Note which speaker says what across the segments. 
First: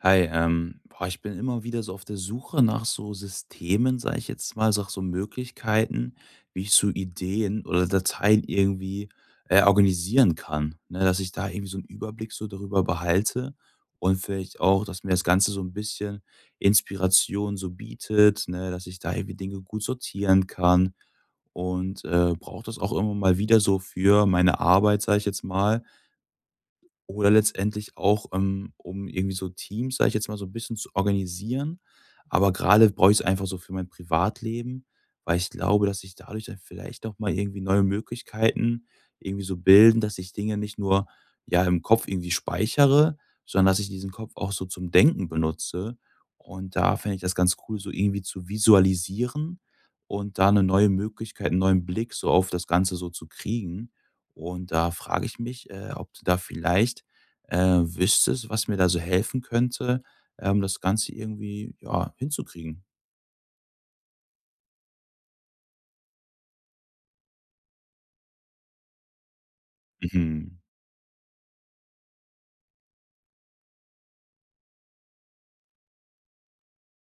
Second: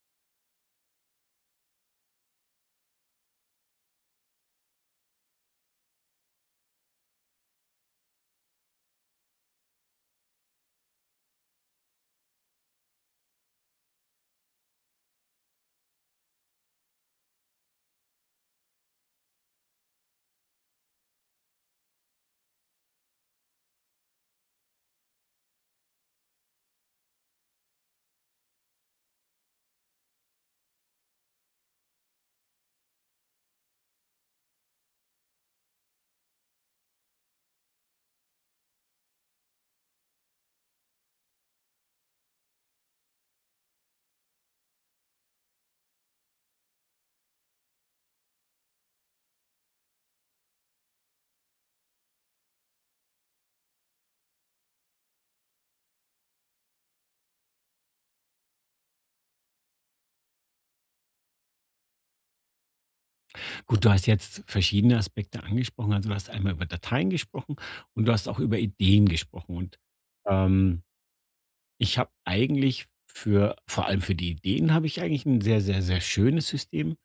Speaker 1: Hi, boah, ich bin immer wieder so auf der Suche nach so Systemen, sage ich jetzt mal, nach so Möglichkeiten, wie ich so Ideen oder Dateien irgendwie organisieren kann. Ne? Dass ich da irgendwie so einen Überblick so darüber behalte und vielleicht auch, dass mir das Ganze so ein bisschen Inspiration so bietet, ne? Dass ich da irgendwie Dinge gut sortieren kann und brauche das auch immer mal wieder so für meine Arbeit, sage ich jetzt mal, oder letztendlich auch, um irgendwie so Teams, sage ich jetzt mal, so ein bisschen zu organisieren. Aber gerade brauche ich es einfach so für mein Privatleben, weil ich glaube, dass sich dadurch dann vielleicht noch mal irgendwie neue Möglichkeiten irgendwie so bilden, dass ich Dinge nicht nur, ja, im Kopf irgendwie speichere, sondern dass ich diesen Kopf auch so zum Denken benutze. Und da fände ich das ganz cool, so irgendwie zu visualisieren und da eine neue Möglichkeit, einen neuen Blick so auf das Ganze so zu kriegen. Und da frage ich mich, ob du da vielleicht, wüsstest, was mir da so helfen könnte, das Ganze irgendwie, ja, hinzukriegen.
Speaker 2: Gut, du hast jetzt verschiedene Aspekte angesprochen. Also du hast einmal über Dateien gesprochen und du hast auch über Ideen gesprochen.
Speaker 1: Mhm.
Speaker 2: Ähm, Ich habe eigentlich vor allem für die Ideen, habe ich eigentlich ein sehr, sehr, sehr schönes System.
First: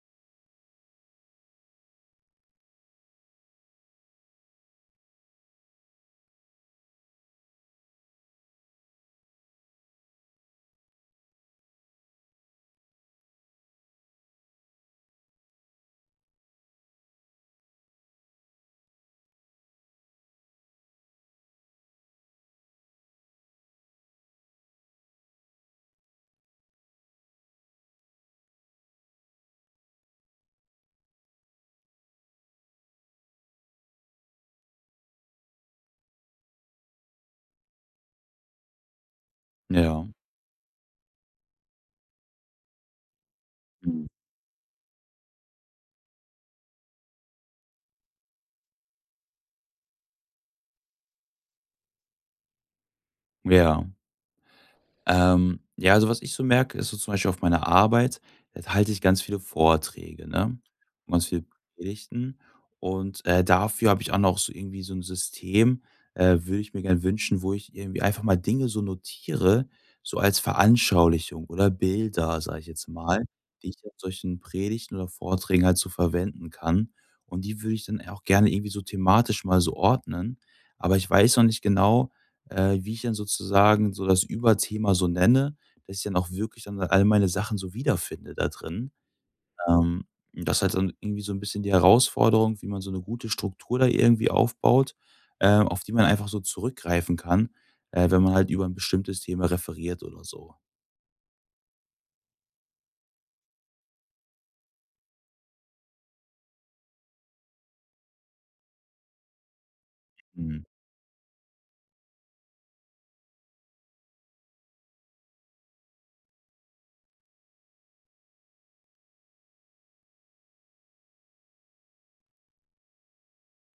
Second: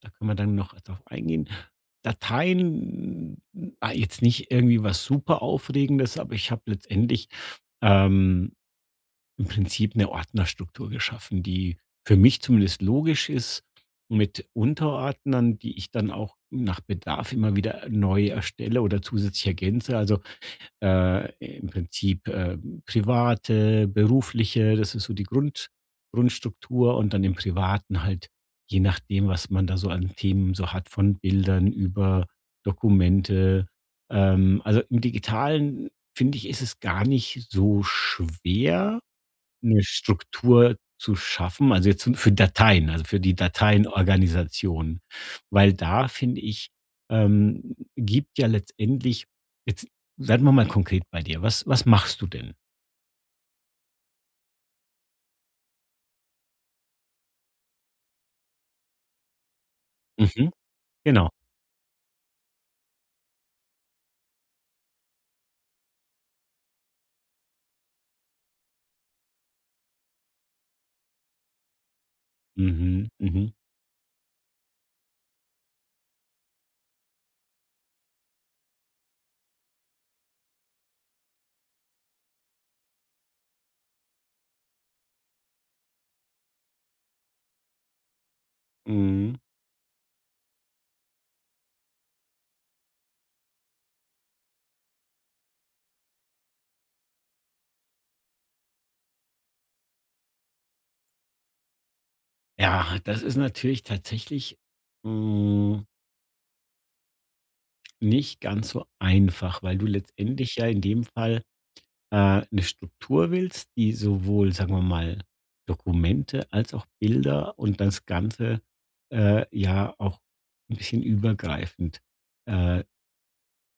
Speaker 2: Da können wir dann noch drauf eingehen. Dateien, jetzt nicht irgendwie was super Aufregendes, aber ich habe letztendlich ähm, im Prinzip eine Ordnerstruktur geschaffen, die für mich zumindest logisch ist, mit Unterordnern, die ich dann auch nach Bedarf immer wieder neu erstelle oder zusätzlich ergänze. Also, im Prinzip, private, berufliche, das ist so die Grundstruktur und dann im Privaten halt, je nachdem, was man da so an Themen so hat, von Bildern über Dokumente. Also, im Digitalen, finde ich, ist es gar nicht so schwer. 'Ne
Speaker 1: Ja.
Speaker 2: Struktur zu schaffen, also jetzt für Dateien, also für die
Speaker 1: Mhm.
Speaker 2: Dateienorganisation. Weil da finde ich, gibt ja letztendlich jetzt werden wir mal konkret bei dir. Was machst du denn?
Speaker 1: Ja. Ja, also was ich so merke, ist so zum Beispiel auf meiner Arbeit, da halte ich ganz viele Vorträge,
Speaker 2: Mhm,
Speaker 1: ne? Und ganz
Speaker 2: genau.
Speaker 1: viele Predigten. Und dafür habe ich auch noch so irgendwie so ein System, würde ich mir gerne wünschen, wo ich irgendwie einfach mal Dinge so notiere, so als Veranschaulichung oder Bilder, sage ich jetzt
Speaker 2: Mhm,
Speaker 1: mal,
Speaker 2: mhm,
Speaker 1: die ich auf solchen Predigten oder Vorträgen halt so verwenden kann. Und die würde ich dann auch gerne irgendwie so thematisch mal so ordnen. Aber ich weiß noch nicht genau, wie ich dann sozusagen so das Überthema so nenne, dass ich dann auch wirklich dann all meine Sachen so wiederfinde da drin.
Speaker 2: mhm.
Speaker 1: Ähm, das ist halt dann irgendwie so ein bisschen die Herausforderung, wie man so eine gute Struktur da irgendwie aufbaut, auf die man einfach so zurückgreifen kann, wenn man halt über ein bestimmtes Thema referiert oder so.
Speaker 2: Ja, das ist natürlich tatsächlich, hm, nicht ganz so einfach, weil du letztendlich
Speaker 1: Mhm.
Speaker 2: ja in dem Fall 'ne Struktur willst, die sowohl, sagen wir mal, Dokumente als auch Bilder und das Ganze, ja auch ein bisschen übergreifend, äh,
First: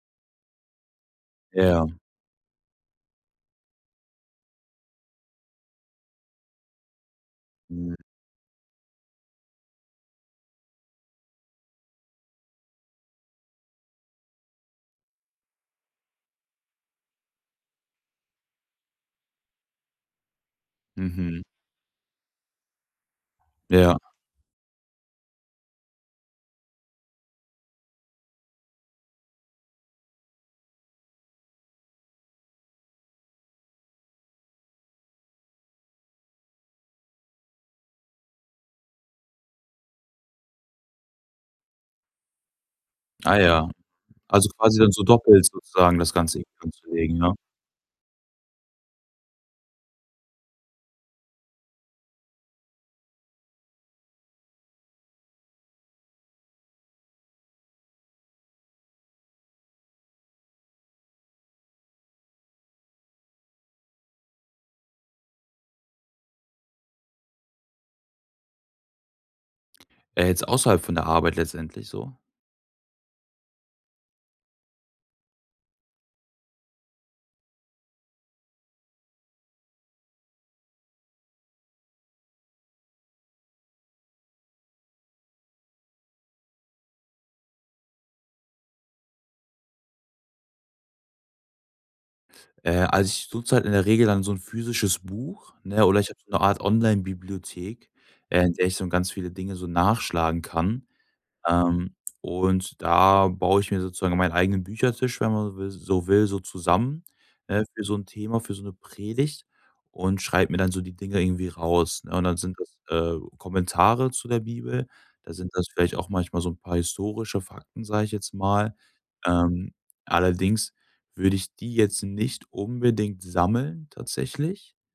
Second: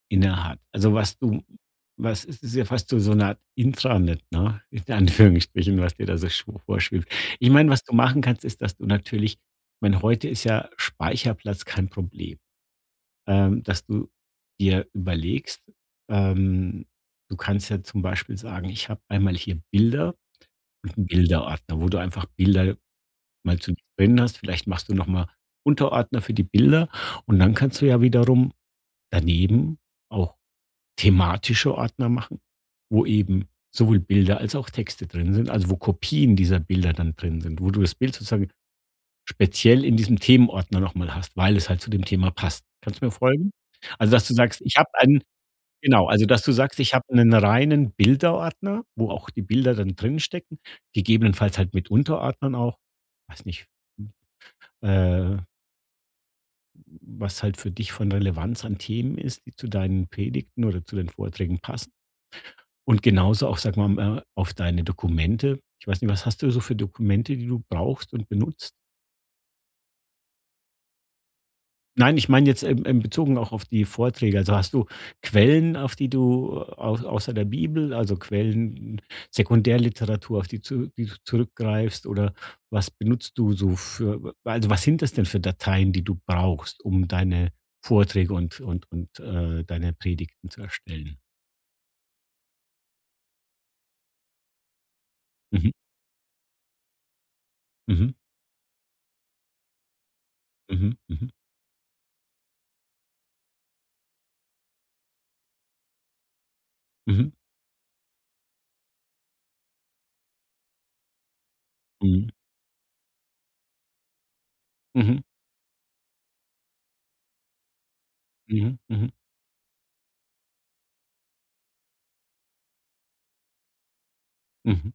Speaker 2: innehat. Also,
Speaker 1: Ja.
Speaker 2: was es ist ja fast so eine Art Intranet, ne, in Anführungsstrichen, was dir da so schw vorschwebt. Ich meine, was du
Speaker 1: Mhm.
Speaker 2: machen kannst, ist, dass du natürlich ich meine, heute ist ja Speicherplatz kein Problem, dass du dir überlegst, ähm, du kannst ja zum Beispiel sagen, ich habe einmal hier Bilder und 'n
Speaker 1: Mhm.
Speaker 2: Bilderordner, wo du einfach Bilder mal zu dir
Speaker 1: Ja.
Speaker 2: drin hast. Vielleicht machst du noch mal Unterordner für die Bilder und dann kannst du ja wiederum daneben auch thematische Ordner machen, wo eben sowohl Bilder als auch Texte drin sind, also wo Kopien dieser Bilder dann drin sind, wo du das Bild sozusagen speziell in diesem Themenordner noch mal hast, weil es halt zu dem Thema passt. Kannst du mir
Speaker 1: Ah
Speaker 2: folgen?
Speaker 1: ja.
Speaker 2: Also, dass du
Speaker 1: Also
Speaker 2: sagst: „Ich
Speaker 1: quasi
Speaker 2: habe
Speaker 1: dann so
Speaker 2: einen“
Speaker 1: doppelt sozusagen
Speaker 2: genau,
Speaker 1: das
Speaker 2: also,
Speaker 1: Ganze
Speaker 2: dass du
Speaker 1: irgendwie
Speaker 2: sagst: „Ich habe
Speaker 1: anzulegen,
Speaker 2: einen
Speaker 1: ja?
Speaker 2: reinen Bilderordner“, wo auch die Bilder dann drinstecken, gegebenenfalls halt mit Unterordnern auch. Weiß nicht, äh, was halt für dich von Relevanz an Themen ist, die zu deinen Predigten oder zu den Vorträgen passen. Und genauso auch, sagen wir mal, auf deine Dokumente. Ich weiß nicht, was hast du so für Dokumente, die du brauchst und benutzt?
Speaker 1: Jetzt außerhalb von der Arbeit letztendlich so?
Speaker 2: Nein, ich meine jetzt im im bezogen auch auf die Vorträge. Also, hast du Quellen, auf die du au außer der Bibel, also Quellen, Sekundärliteratur, auf die zu die du zurückgreifst oder was benutzt du so für also, was sind das denn für Dateien, die du brauchst, um deine Vorträge und, deine Predigten zu erstellen?
Speaker 1: Also, ich nutze halt in der Regel dann so 'n physisches Buch,
Speaker 2: Mhm,
Speaker 1: ne, oder ich habe so 'ne Art Online-Bibliothek,
Speaker 2: mhm,
Speaker 1: in der ich dann ganz viele Dinge so nachschlagen kann.
Speaker 2: mhm, mhm,
Speaker 1: Ähm, und da baue ich mir sozusagen meinen eigenen Büchertisch, wenn man so will, so zusammen,
Speaker 2: mhm,
Speaker 1: ne, für so ein Thema, für so eine Predigt und schreibe mir dann so die Dinge irgendwie raus, ne? Und
Speaker 2: mhm,
Speaker 1: dann sind das, Kommentare zu der Bibel,
Speaker 2: mhm,
Speaker 1: da sind das vielleicht auch manchmal so ein paar historische Fakten, sage ich jetzt mal.
Speaker 2: mhm, mhm,
Speaker 1: Ähm, allerdings würde ich die jetzt nicht unbedingt sammeln tatsächlich.
Speaker 2: mhm,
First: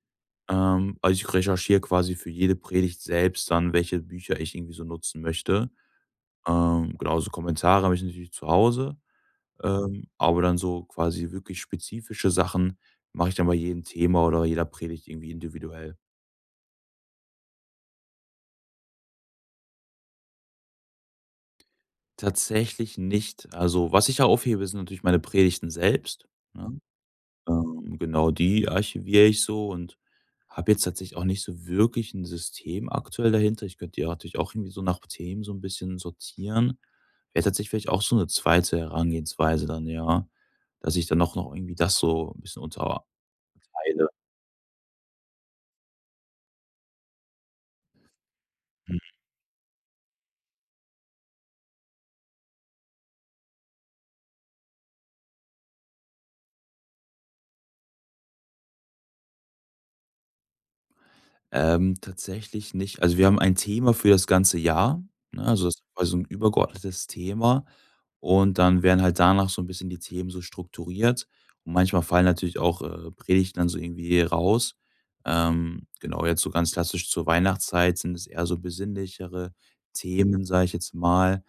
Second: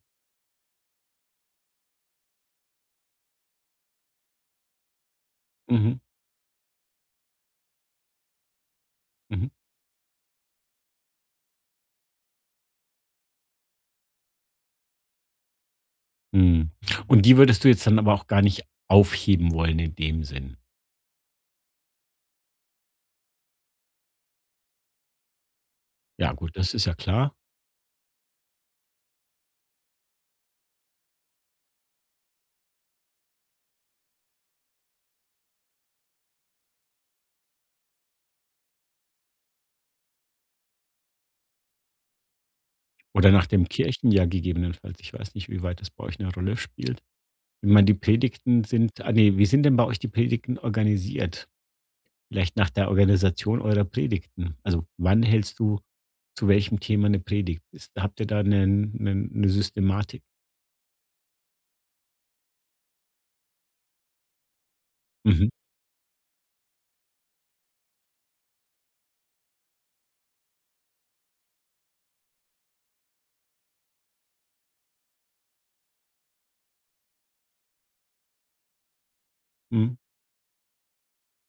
Speaker 1: Also, ich recherchiere quasi für jede Predigt selbst dann, welche Bücher ich irgendwie so nutzen möchte.
Speaker 2: mhm,
Speaker 1: Genau, so Kommentare habe ich natürlich zu Hause,
Speaker 2: mhm,
Speaker 1: aber dann so quasi wirklich spezifische Sachen mache ich dann bei jedem Thema oder jeder Predigt irgendwie individuell.
Speaker 2: mhm. Und die würdest du jetzt dann aber auch gar nicht aufheben wollen in dem Sinn?
Speaker 1: Tatsächlich nicht. Also, was ich ja aufhebe, sind natürlich meine Predigten selbst,
Speaker 2: Ja gut, das
Speaker 1: ne?
Speaker 2: ist ja klar.
Speaker 1: Genau, die archiviere ich so und habe jetzt tatsächlich auch nicht so wirklich ein System aktuell dahinter. Ich könnte ja natürlich auch irgendwie so nach Themen so ein bisschen sortieren. Wäre tatsächlich vielleicht auch so eine zweite Herangehensweise dann, ja, dass ich dann auch noch irgendwie das so ein bisschen unter
Speaker 2: Oder nach dem
Speaker 1: Teile.
Speaker 2: Kirchenjahr gegebenenfalls. Ich weiß nicht, wie weit das bei euch eine Rolle spielt. Ich meine, die Predigten
Speaker 1: Mhm.
Speaker 2: sind ne, wie sind denn bei euch die Predigten organisiert? Vielleicht nach der Organisation eurer Predigten. Also, wann hältst du zu welchem Thema eine Predigt? Ist Habt ihr da eine 'nen 'ne Systematik?
Speaker 1: Tatsächlich nicht. Also, wir haben ein Thema für das ganze Jahr, ne?
Speaker 2: Mhm.
Speaker 1: Also, das war so 'n übergeordnetes Thema und dann werden halt danach so ein bisschen die Themen so strukturiert. Und manchmal fallen natürlich auch, Predigten dann so irgendwie raus. Genau, jetzt so ganz klassisch zur Weihnachtszeit sind es eher so besinnlichere
Speaker 2: Mhm.
Speaker 1: Themen, sage ich jetzt mal.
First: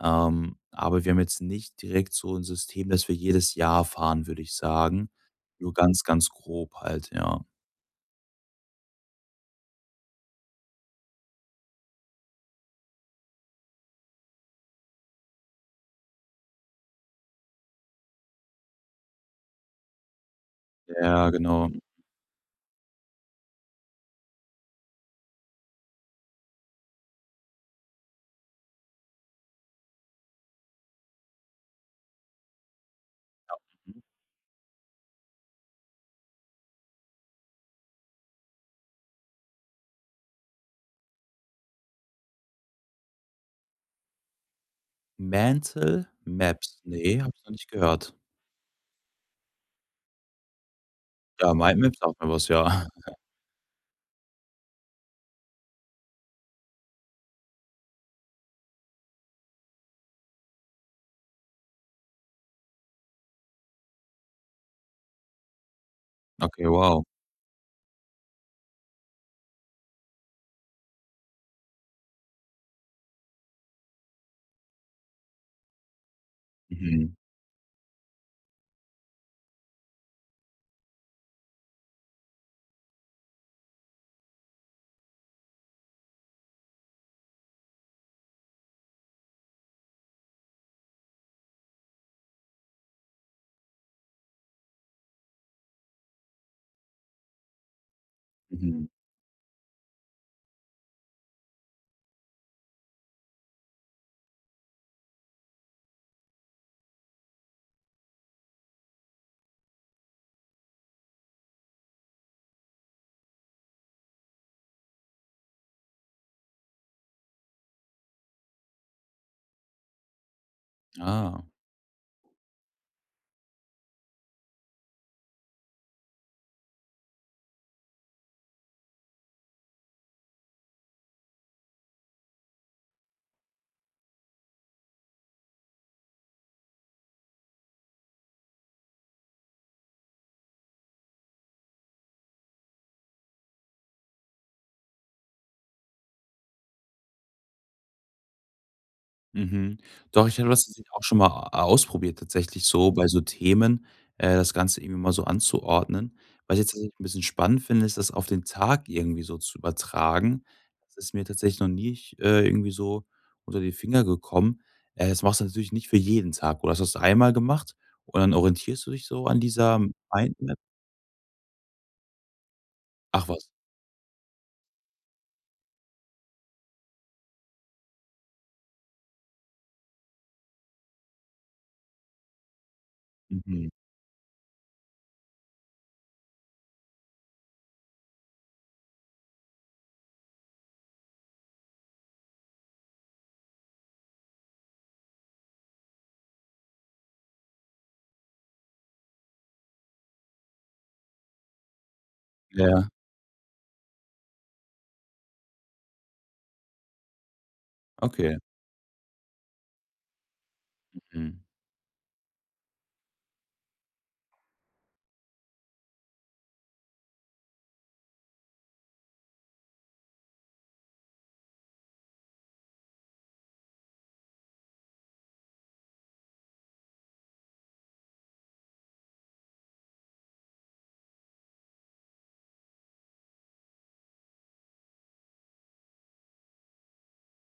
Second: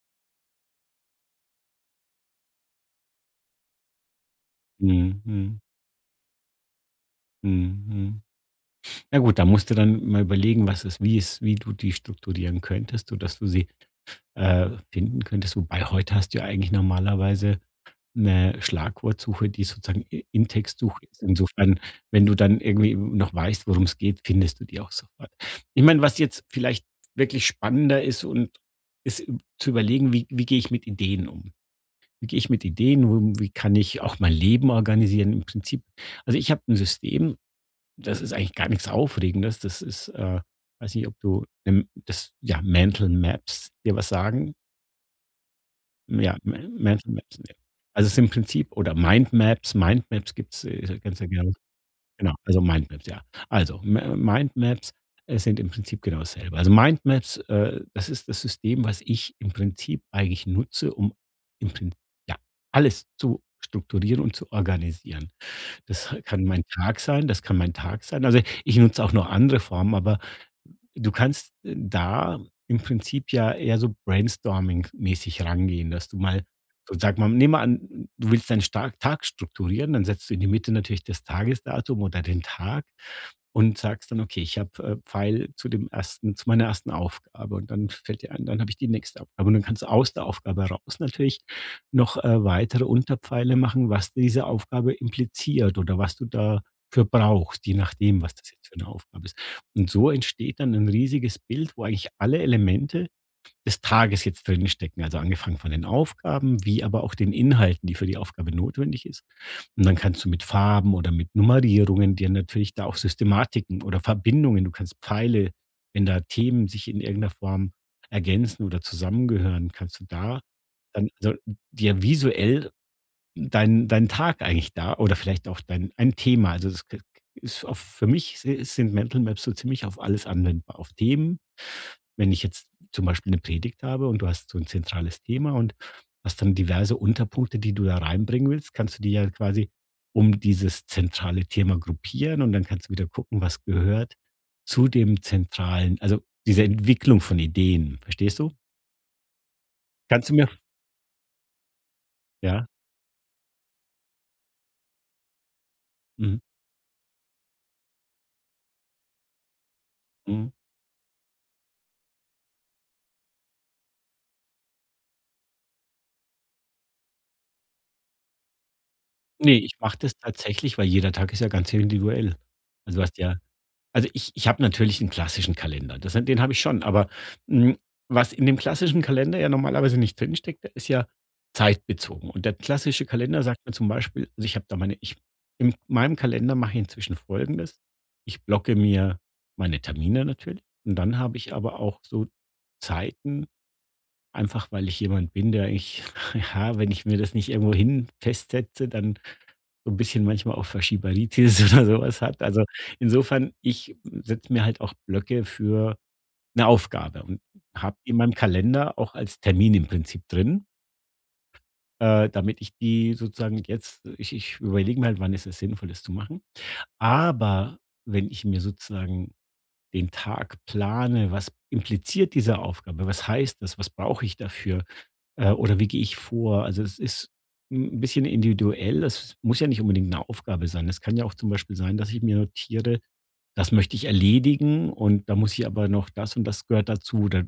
Speaker 1: Aber wir haben jetzt nicht direkt so ein System, das wir jedes Jahr fahren, würde ich sagen.
Speaker 2: Mhm. Mhm.
Speaker 1: Nur ganz, ganz grob halt, ja.
Speaker 2: Mhm. Mhm. Ja gut, da musst du dann mal überlegen, was es wie du die strukturieren könntest, sodass du sie finden könntest. Wobei heute hast du ja eigentlich normalerweise 'ne Schlagwortsuche, die sozusagen i im Text suche ist.
Speaker 1: Ja, genau.
Speaker 2: Insofern, wenn du dann irgendwie noch weißt, worum's geht, findest du die auch sofort. Ich meine, was jetzt vielleicht wirklich spannender ist ist üb zu überlegen, wie gehe ich mit Ideen um? Wie gehe ich mit Ideen um? Wie kann
Speaker 1: Mhm.
Speaker 2: ich auch mein Leben organisieren im Prinzip? Also, ich habe 'n System, das ist eigentlich gar nix Aufregendes. Das ist, weiß nicht, ob du, das ja, Mental Maps dir was sagen?
Speaker 1: Mantle
Speaker 2: Ja, Ma
Speaker 1: Maps?
Speaker 2: Mental
Speaker 1: Ne, habe
Speaker 2: Maps,
Speaker 1: ich noch
Speaker 2: ja.
Speaker 1: nicht
Speaker 2: Also,
Speaker 1: gehört.
Speaker 2: es ist im Prinzip oder Mindmaps gibt's ganz ja gerne.
Speaker 1: Ja, MindMaps sagt mir
Speaker 2: Genau,
Speaker 1: was,
Speaker 2: also
Speaker 1: ja.
Speaker 2: Mindmaps, ja. Also, Ma Mindmaps, sind im Prinzip genau dasselbe. Also, Mindmaps, das ist das System, was ich im Prinzip eigentlich nutze, um im Prin ja, alles zu strukturieren und zu organisieren. Das kann mein
Speaker 1: Okay,
Speaker 2: Tag
Speaker 1: wow.
Speaker 2: sein, das kann mein Tag sein. Also, ich nutze auch noch andere Formen, aber du kannst da im Prinzip ja eher so brainstorming-mäßig rangehen, dass du mal
Speaker 1: Mhm,
Speaker 2: sag mal, nehmen wir an, du willst deinen stark Tag strukturieren, dann setzt du in die Mitte natürlich das Tagesdatum oder den Tag und sagst dann: „Okay, ich habe, Pfeil zu meiner ersten Aufgabe.“ Und dann fällt dir ein, dann habe ich die nächste Aufgabe. Und dann kannst du aus der Aufgabe raus natürlich noch, weitere Unterpfeile machen, was diese Aufgabe impliziert oder was du dafür brauchst, je nachdem, was das jetzt für
Speaker 1: mhm.
Speaker 2: eine Aufgabe ist. Und so entsteht dann ein riesiges Bild, wo eigentlich alle Elemente des Tages jetzt drin stecken. Also, angefangen von den Aufgaben, wie aber auch den Inhalten, die für die Aufgabe notwendig ist. Und dann kannst du mit Farben oder mit Nummerierungen dir natürlich da auch Systematiken oder Verbindungen du kannst Pfeile, wenn da Themen sich in irgendeiner Form ergänzen oder zusammengehören, kannst du da dann so
Speaker 1: Ah,
Speaker 2: dir visuell deinen Tag eigentlich da oder vielleicht auch dein ein Thema. Also, das k ist auf für mich si sind Mental Maps so ziemlich auf alles anwendbar. Auf Themen, wenn ich jetzt zum Beispiel eine Predigt habe und du hast so ein zentrales Thema und hast dann diverse Unterpunkte, die du da reinbringen willst, kannst du die ja quasi um dieses zentrale Thema gruppieren und dann kannst du wieder gucken, was gehört zu dem zentralen also, diese Entwicklung von Ideen, verstehst du?
Speaker 1: mhm. Doch,
Speaker 2: Kannst du
Speaker 1: ich hatte
Speaker 2: mir
Speaker 1: das tatsächlich auch schon mal a ausprobiert tatsächlich
Speaker 2: ja,
Speaker 1: so bei so Themen, das Ganze irgendwie mal so anzuordnen.
Speaker 2: mhm,
Speaker 1: Was ich jetzt tatsächlich 'n bisschen spannend finde, ist, das auf den Tag irgendwie so zu übertragen.
Speaker 2: mhm.
Speaker 1: Das ist mir tatsächlich noch nicht, irgendwie so unter die Finger gekommen. Das machst du natürlich nicht für jeden Tag, oder? Das hast du einmal gemacht und dann orientierst du dich so an
Speaker 2: Ne,
Speaker 1: dieser
Speaker 2: ich mache das
Speaker 1: Mindmap.
Speaker 2: tatsächlich, weil jeder Tag ist ja ganz individuell. Also, du hast
Speaker 1: Ach
Speaker 2: ja
Speaker 1: was.
Speaker 2: also, ich habe natürlich 'n klassischen Kalender, das den habe ich schon, aber, hm, was in dem klassischen Kalender ja normalerweise nicht drinsteckt, ist ja zeitbezogen. Und der klassische Kalender sagt
Speaker 1: Mhm.
Speaker 2: mir zum Beispiel also, ich in meinem Kalender mache ich inzwischen Folgendes: Ich blocke mir meine Termine natürlich und dann habe ich aber auch so Zeiten, einfach weil ich jemand bin, der ich ja, wenn ich mir das nicht irgendwo hin festsetze, dann so 'n bisschen manchmal auch Faschibagitis oder sowas hat. Also,
Speaker 1: Ja, ja,
Speaker 2: insofern, ich setze mir halt auch Blöcke für eine Aufgabe und habe in meinem
Speaker 1: okay.
Speaker 2: Kalender auch als Termin im Prinzip drin,
Speaker 1: Mhm.
Speaker 2: damit ich die sozusagen jetzt ich ich überlege mir halt, wann ist es sinnvoll, das zu machen. Aber wenn ich mir sozusagen den Tag plane, was impliziert diese Aufgabe? Was heißt das? Was brauche ich dafür? Oder wie gehe ich vor? Also es ist ein bisschen individuell. Es muss ja nicht unbedingt eine Aufgabe sein. Es kann ja auch zum Beispiel sein, dass ich mir notiere, das möchte ich erledigen und da muss ich aber noch das und das gehört dazu. Oder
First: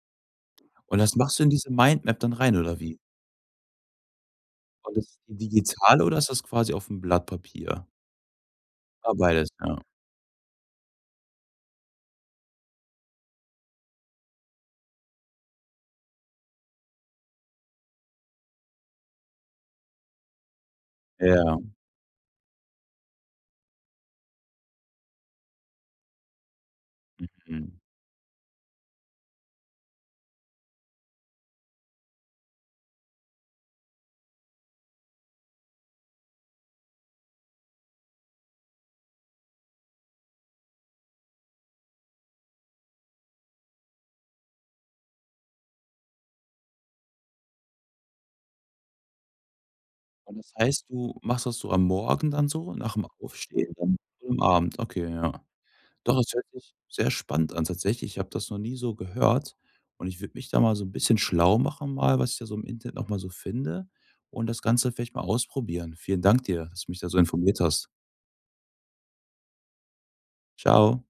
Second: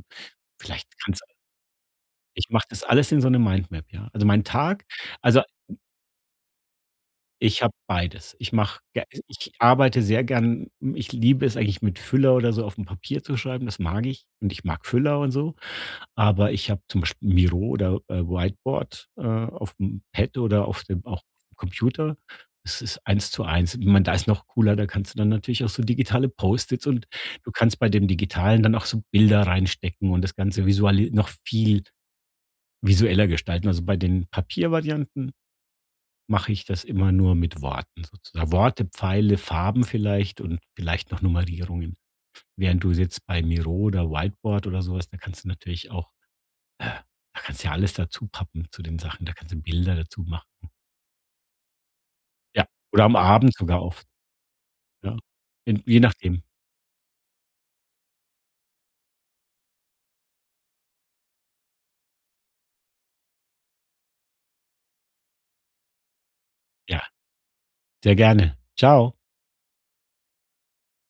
Speaker 2: vielleicht
Speaker 1: Und das
Speaker 2: kann's
Speaker 1: machst du in diese Mindmap dann
Speaker 2: ich
Speaker 1: rein
Speaker 2: mache
Speaker 1: oder
Speaker 2: das
Speaker 1: wie?
Speaker 2: alles in so eine Mindmap, ja. Also mein Tag
Speaker 1: Und das ist die
Speaker 2: also
Speaker 1: digitale oder ist das quasi auf'm Blatt
Speaker 2: ich habe
Speaker 1: Papier?
Speaker 2: beides.
Speaker 1: Ah, beides,
Speaker 2: Ich
Speaker 1: ja.
Speaker 2: arbeite sehr gern ich liebe es eigentlich mit Füller oder so auf dem Papier zu schreiben, das mag ich und ich mag Füller und so. Aber ich habe zum Beispiel Miro oder, Whiteboard, auf dem Pad oder auf dem auch auf dem
Speaker 1: Ja,
Speaker 2: Computer. Es ist eins zu eins. Ich meine, da ist noch cooler, da kannst du dann natürlich auch so digitale Post-its und du
Speaker 1: mhm.
Speaker 2: kannst bei dem Digitalen dann auch so Bilder reinstecken und das Ganze visuali noch viel visueller gestalten. Also, bei den Papiervarianten mache ich das immer nur mit Worten sozusagen. Worte, Pfeile, Farben vielleicht und vielleicht noch Nummerierungen. Während du jetzt bei Miro oder Whiteboard oder sowas, da kannst du natürlich auch äh, da kannst du ja alles dazu pappen zu den Sachen. Da kannst du Bilder dazu
Speaker 1: Und
Speaker 2: machen.
Speaker 1: das heißt, du machst das so am Morgen dann
Speaker 2: Ja,
Speaker 1: so, nach'm
Speaker 2: oder am Abend
Speaker 1: Aufstehen
Speaker 2: sogar
Speaker 1: dann
Speaker 2: oft,
Speaker 1: und am Abend? Okay,
Speaker 2: ja.
Speaker 1: ja.
Speaker 2: In je
Speaker 1: Doch, das
Speaker 2: nachdem.
Speaker 1: hört sich sehr spannend an tatsächlich. Ich habe das noch nie so gehört und ich würde mich da mal so 'n bisschen schlau machen mal, was ich da so im Internet noch mal so finde und das Ganze vielleicht mal ausprobieren. Vielen Dank dir, dass du mich
Speaker 2: Ja,
Speaker 1: da so informiert hast.
Speaker 2: sehr gerne. Ciao.
Speaker 1: Tschau.